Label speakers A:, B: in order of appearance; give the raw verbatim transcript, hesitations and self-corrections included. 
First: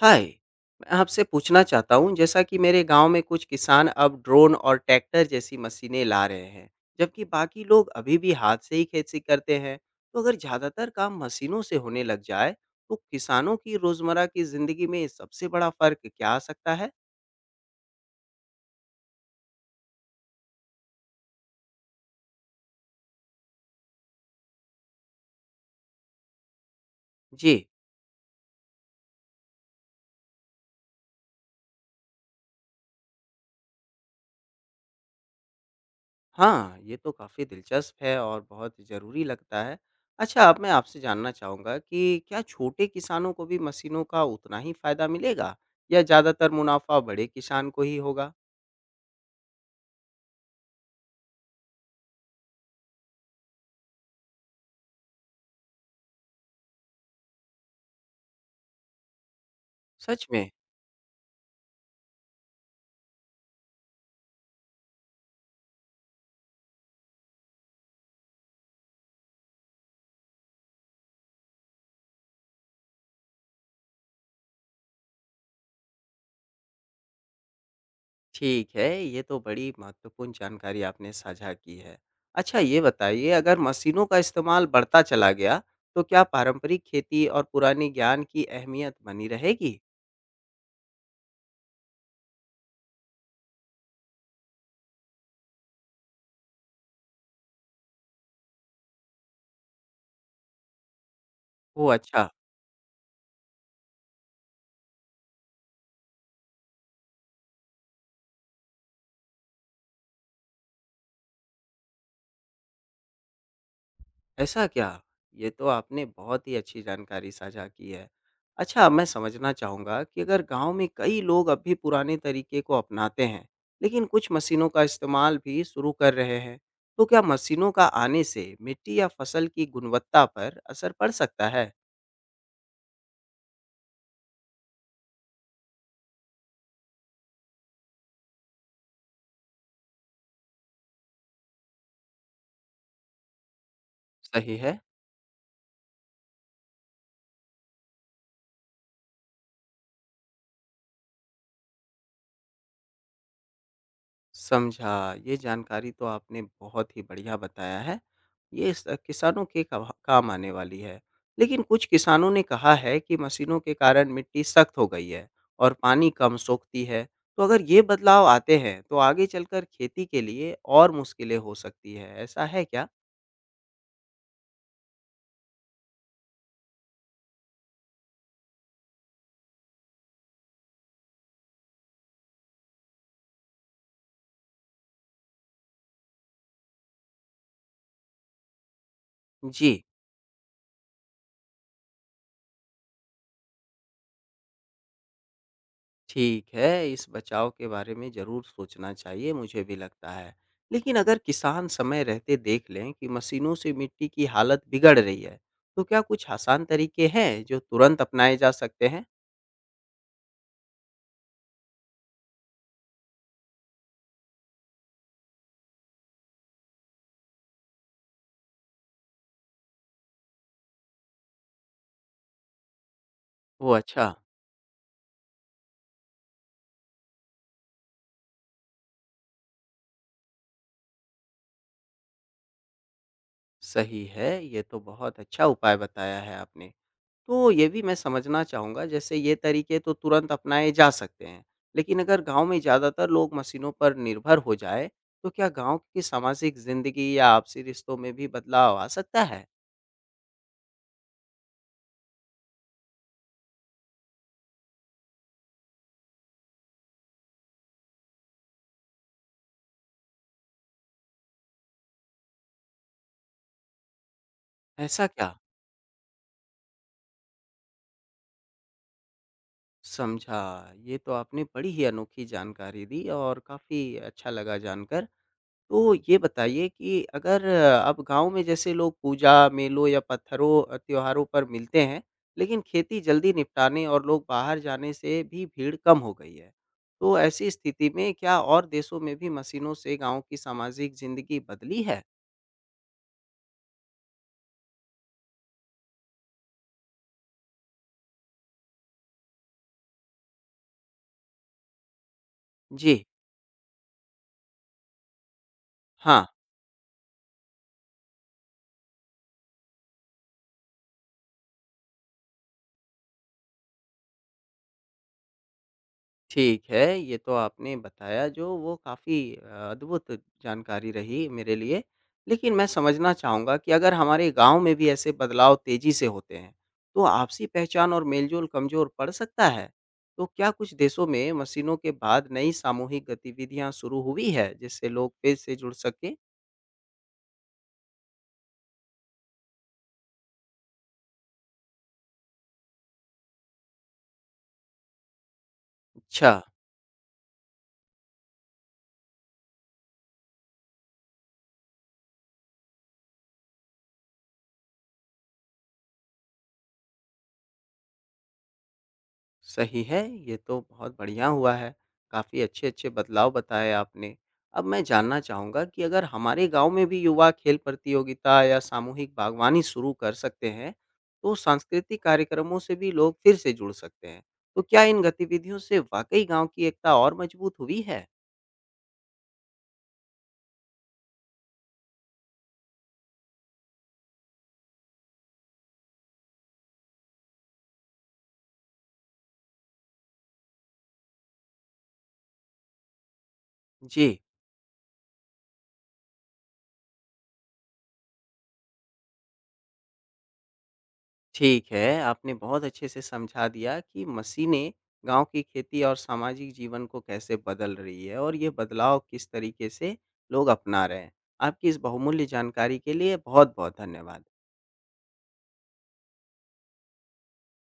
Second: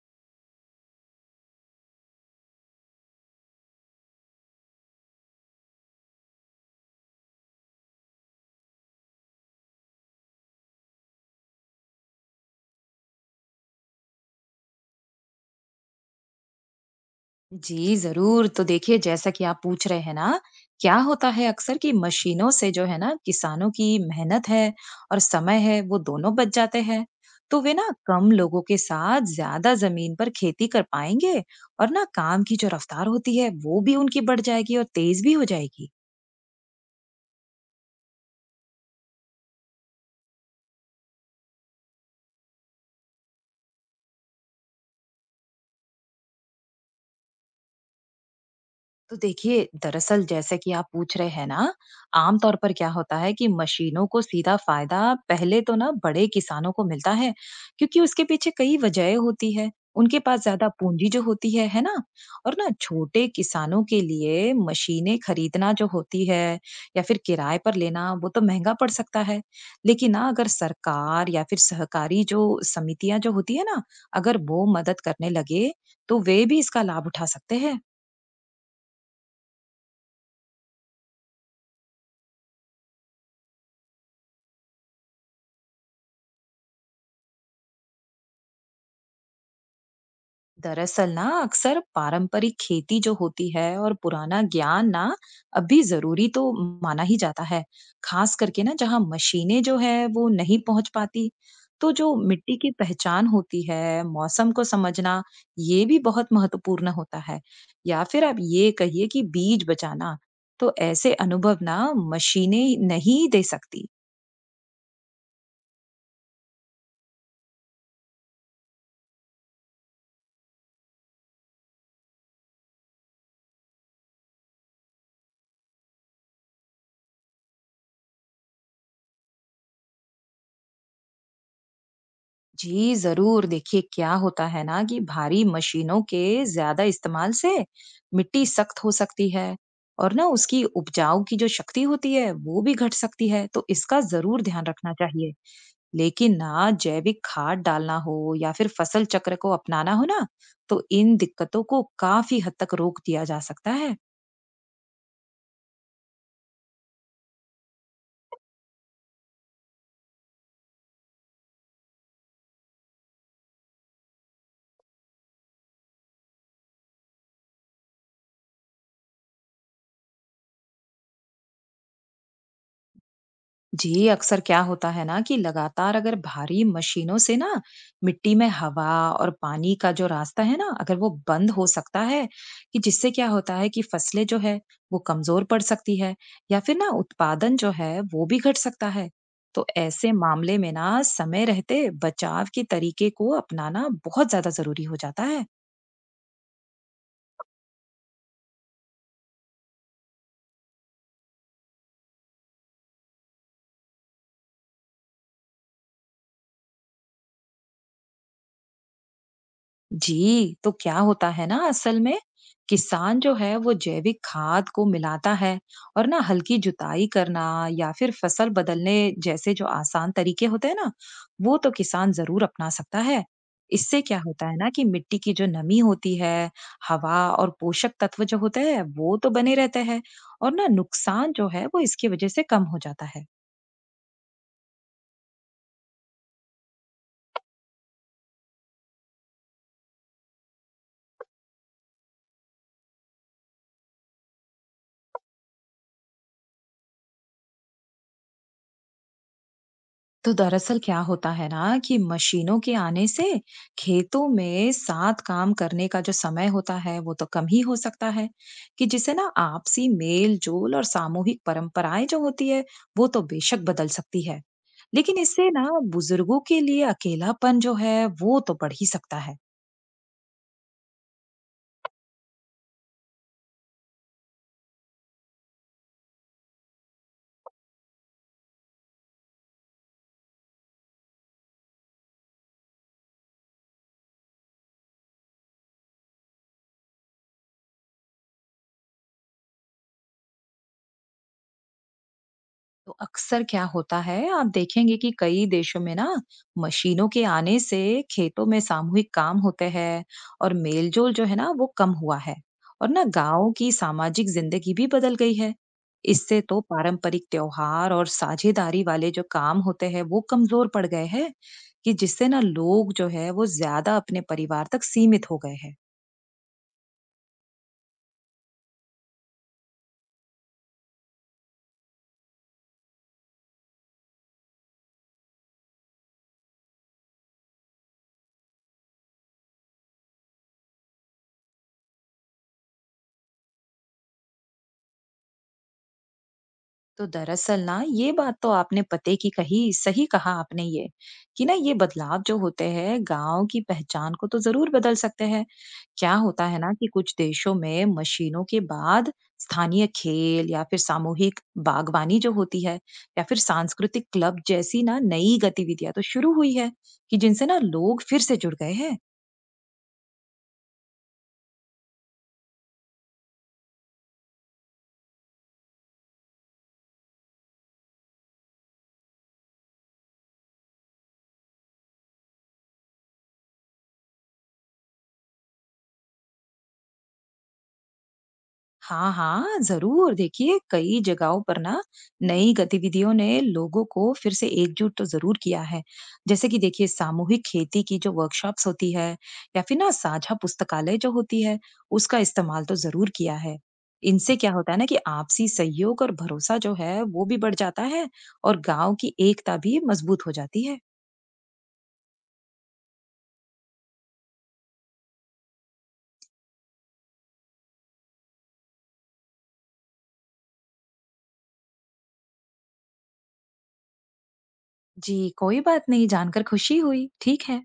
A: हाय, मैं आपसे पूछना चाहता हूँ जैसा कि मेरे गांव में कुछ किसान अब ड्रोन और ट्रैक्टर जैसी मशीनें ला रहे हैं, जबकि बाकी लोग अभी भी हाथ से ही खेती करते हैं। तो अगर ज़्यादातर काम मशीनों से होने लग जाए, तो किसानों की रोज़मर्रा की ज़िंदगी में सबसे बड़ा फ़र्क क्या आ सकता है?
B: जी, ज़रूर। तो देखिए जैसा कि आप पूछ रहे हैं ना, क्या होता है अक्सर कि मशीनों से जो है ना किसानों की मेहनत है और समय है वो दोनों बच जाते हैं। तो
A: जी,
B: वे ना कम लोगों के साथ ज़्यादा ज़मीन पर खेती कर पाएँगे और ना काम की जो रफ़्तार होती है वो भी उनकी बढ़ जाएगी और तेज़ भी हो जाएगी।
A: हाँ, ये तो काफ़ी दिलचस्प है और बहुत ज़रूरी लगता है। अच्छा, अब मैं आपसे जानना चाहूँगा कि क्या छोटे किसानों को भी मशीनों का उतना ही फ़ायदा मिलेगा या ज़्यादातर मुनाफा बड़े किसान को ही होगा?
B: तो देखिए दरअसल जैसे कि आप पूछ रहे हैं ना, आमतौर पर क्या होता है कि मशीनों को सीधा फायदा पहले तो ना बड़े किसानों को मिलता है, क्योंकि उसके पीछे कई वजह होती है। उनके
A: सच
B: पास
A: में?
B: ज्यादा पूंजी जो होती है है ना। और ना छोटे किसानों के लिए मशीनें खरीदना जो होती है या फिर किराए पर लेना, वो तो महंगा पड़ सकता है। लेकिन ना अगर सरकार या फिर सहकारी जो समितियां जो होती है ना, अगर वो मदद करने लगे तो वे भी इसका लाभ उठा सकते हैं।
A: ठीक है, ये तो बड़ी महत्वपूर्ण जानकारी आपने साझा की है। अच्छा ये बताइए अगर मशीनों का इस्तेमाल बढ़ता चला गया, तो क्या पारंपरिक खेती और पुराने ज्ञान की अहमियत बनी रहेगी?
B: दरअसल ना अक्सर पारंपरिक खेती जो होती है और पुराना ज्ञान ना अभी जरूरी तो माना ही जाता है, खास करके ना जहाँ मशीनें जो है वो नहीं पहुंच पाती। तो
A: ओह
B: जो
A: अच्छा!
B: मिट्टी की पहचान होती है, मौसम को समझना, ये भी बहुत महत्वपूर्ण होता है। या फिर आप ये कहिए कि बीज बचाना, तो ऐसे अनुभव ना मशीनें नहीं दे सकती।
A: ऐसा क्या? ये तो आपने बहुत ही अच्छी जानकारी साझा की है। अच्छा, मैं समझना चाहूँगा कि अगर गाँव में कई लोग अब भी पुराने तरीके को अपनाते हैं, लेकिन कुछ मशीनों का इस्तेमाल भी शुरू कर रहे हैं, तो क्या मशीनों का आने से मिट्टी या फसल की गुणवत्ता पर असर पड़ सकता है?
B: जी जरूर। देखिए क्या होता है ना कि भारी मशीनों के ज्यादा इस्तेमाल से मिट्टी सख्त हो सकती है और ना उसकी उपजाऊ की जो शक्ति होती है वो भी घट सकती है, तो इसका जरूर
A: सही
B: ध्यान
A: है।
B: रखना चाहिए। लेकिन ना जैविक खाद डालना हो या फिर फसल चक्र को अपनाना हो ना, तो इन दिक्कतों को काफी हद तक रोक दिया जा सकता है।
A: समझा। ये जानकारी तो आपने बहुत ही बढ़िया बताया है। ये स किसानों के कभा काम आने वाली है। लेकिन कुछ किसानों ने कहा है कि मशीनों के कारण मिट्टी सख्त हो गई है और पानी कम सोखती है। तो अगर ये बदलाव आते हैं तो आगे चलकर खेती के लिए और मुश्किलें हो सकती है। ऐसा है क्या?
B: जी, अक्सर क्या होता है ना कि लगातार अगर भारी मशीनों से ना मिट्टी में हवा और पानी का जो रास्ता है ना, अगर वो बंद हो सकता है, कि जिससे क्या होता है कि फसलें जो है वो कमजोर पड़ सकती है या फिर ना उत्पादन जो है वो भी घट सकता है। तो
A: जी।
B: ऐसे मामले में ना समय रहते बचाव के तरीके को अपनाना बहुत ज्यादा जरूरी हो जाता है।
A: ठीक है, इस बचाव के बारे में ज़रूर सोचना चाहिए, मुझे भी लगता है। लेकिन अगर किसान समय रहते देख लें कि मशीनों से मिट्टी की हालत बिगड़ रही है, तो क्या कुछ आसान तरीके हैं जो तुरंत अपनाए जा सकते हैं?
B: जी, तो क्या होता है ना, असल में किसान जो है वो जैविक खाद को मिलाता है और ना हल्की जुताई करना या फिर फसल बदलने जैसे जो आसान तरीके होते हैं ना, वो तो किसान जरूर अपना सकता है।
A: ओह
B: इससे
A: अच्छा,
B: क्या होता है ना कि मिट्टी की जो नमी होती है, हवा और पोषक तत्व जो होते हैं वो तो बने रहते हैं और ना नुकसान जो है वो इसकी वजह से कम हो जाता है।
A: सही है, ये तो बहुत अच्छा उपाय बताया है आपने। तो ये भी मैं समझना चाहूँगा जैसे ये तरीके तो तुरंत अपनाए जा सकते हैं, लेकिन अगर गाँव में ज़्यादातर लोग मशीनों पर निर्भर हो जाएँ, तो क्या गाँव की सामाजिक ज़िंदगी या आपसी रिश्तों में भी बदलाव आ सकता है?
B: तो दरअसल क्या होता है ना कि मशीनों के आने से खेतों में साथ काम करने का जो समय होता है वो तो कम ही हो सकता है, कि जिसे ना आपसी मेल जोल और सामूहिक परंपराएं जो होती है वो तो बेशक बदल सकती है।
A: ऐसा
B: लेकिन
A: क्या?
B: इससे ना बुजुर्गों के लिए अकेलापन जो है वो तो बढ़ ही सकता है।
A: समझा। ये तो आपने बड़ी ही अनोखी जानकारी दी और काफ़ी अच्छा लगा जानकर। तो ये बताइए कि अगर अब गाँव में जैसे लोग पूजा, मेलों या पत्थरों अ, त्योहारों पर मिलते हैं, लेकिन खेती जल्दी निपटाने और लोग बाहर जाने से भी भीड़ कम हो गई है। तो ऐसी स्थिति में क्या और देशों में भी मशीनों से गाँव की सामाजिक ज़िंदगी बदली है?
B: तो अक्सर क्या होता है, आप देखेंगे कि कई देशों में ना मशीनों के आने से खेतों में सामूहिक काम होते हैं और मेलजोल जो है ना वो कम हुआ है और
A: जी,
B: ना गांव की सामाजिक जिंदगी भी बदल गई है।
A: हाँ।
B: इससे तो पारंपरिक त्योहार और साझेदारी वाले जो काम होते हैं वो कमजोर पड़ गए हैं, कि जिससे ना लोग जो है वो ज्यादा अपने परिवार तक सीमित हो गए हैं।
A: ठीक है, ये तो आपने बताया जो वो काफ़ी अद्भुत जानकारी रही मेरे लिए। लेकिन मैं समझना चाहूँगा कि अगर हमारे गाँव में भी ऐसे बदलाव तेज़ी से होते हैं, तो आपसी पहचान और मेलजोल कमज़ोर पड़ सकता है? तो क्या कुछ देशों में मशीनों के बाद नई सामूहिक गतिविधियाँ शुरू हुई है, जिससे लोग फिर से जुड़ सकें?
B: तो दरअसल ना ये बात तो आपने पते की कही, सही कहा आपने ये कि ना ये बदलाव जो होते हैं गांव की पहचान को तो जरूर बदल सकते हैं। क्या
A: अच्छा।
B: होता है ना कि कुछ देशों में मशीनों के बाद स्थानीय खेल या फिर सामूहिक बागवानी जो होती है या फिर सांस्कृतिक क्लब जैसी ना नई गतिविधियां तो शुरू हुई है, कि जिनसे ना लोग फिर से जुड़ गए हैं।
A: सही है, ये तो बहुत बढ़िया हुआ है। काफ़ी अच्छे-अच्छे बदलाव बताए आपने। अब मैं जानना चाहूँगा कि अगर हमारे गाँव में भी युवा खेल प्रतियोगिता या सामूहिक बागवानी शुरू कर सकते हैं, तो सांस्कृतिक कार्यक्रमों से भी लोग फिर से जुड़ सकते हैं। तो क्या इन गतिविधियों से वाक़ई गाँव की एकता और मजबूत हुई है?
B: हाँ, हाँ, ज़रूर। देखिए, कई जगहों पर ना नई गतिविधियों ने लोगों को फिर से एकजुट तो ज़रूर किया है। जैसे कि देखिए सामूहिक खेती की जो वर्कशॉप्स होती है या फिर ना साझा पुस्तकालय जो होती है, उसका इस्तेमाल तो ज़रूर किया है।
A: जी।
B: इनसे क्या होता है ना कि आपसी सहयोग और भरोसा जो है वो भी बढ़ जाता है और गाँव की एकता भी मज़बूत हो जाती है।
A: ठीक है, आपने बहुत अच्छे से समझा दिया कि मशीनें गाँव की खेती और सामाजिक जीवन को कैसे बदल रही है और ये बदलाव किस तरीके से लोग अपना रहे हैं। आपकी इस बहुमूल्य जानकारी के लिए बहुत-बहुत धन्यवाद।
B: जी, कोई बात नहीं, जानकर खुशी हुई। ठीक है।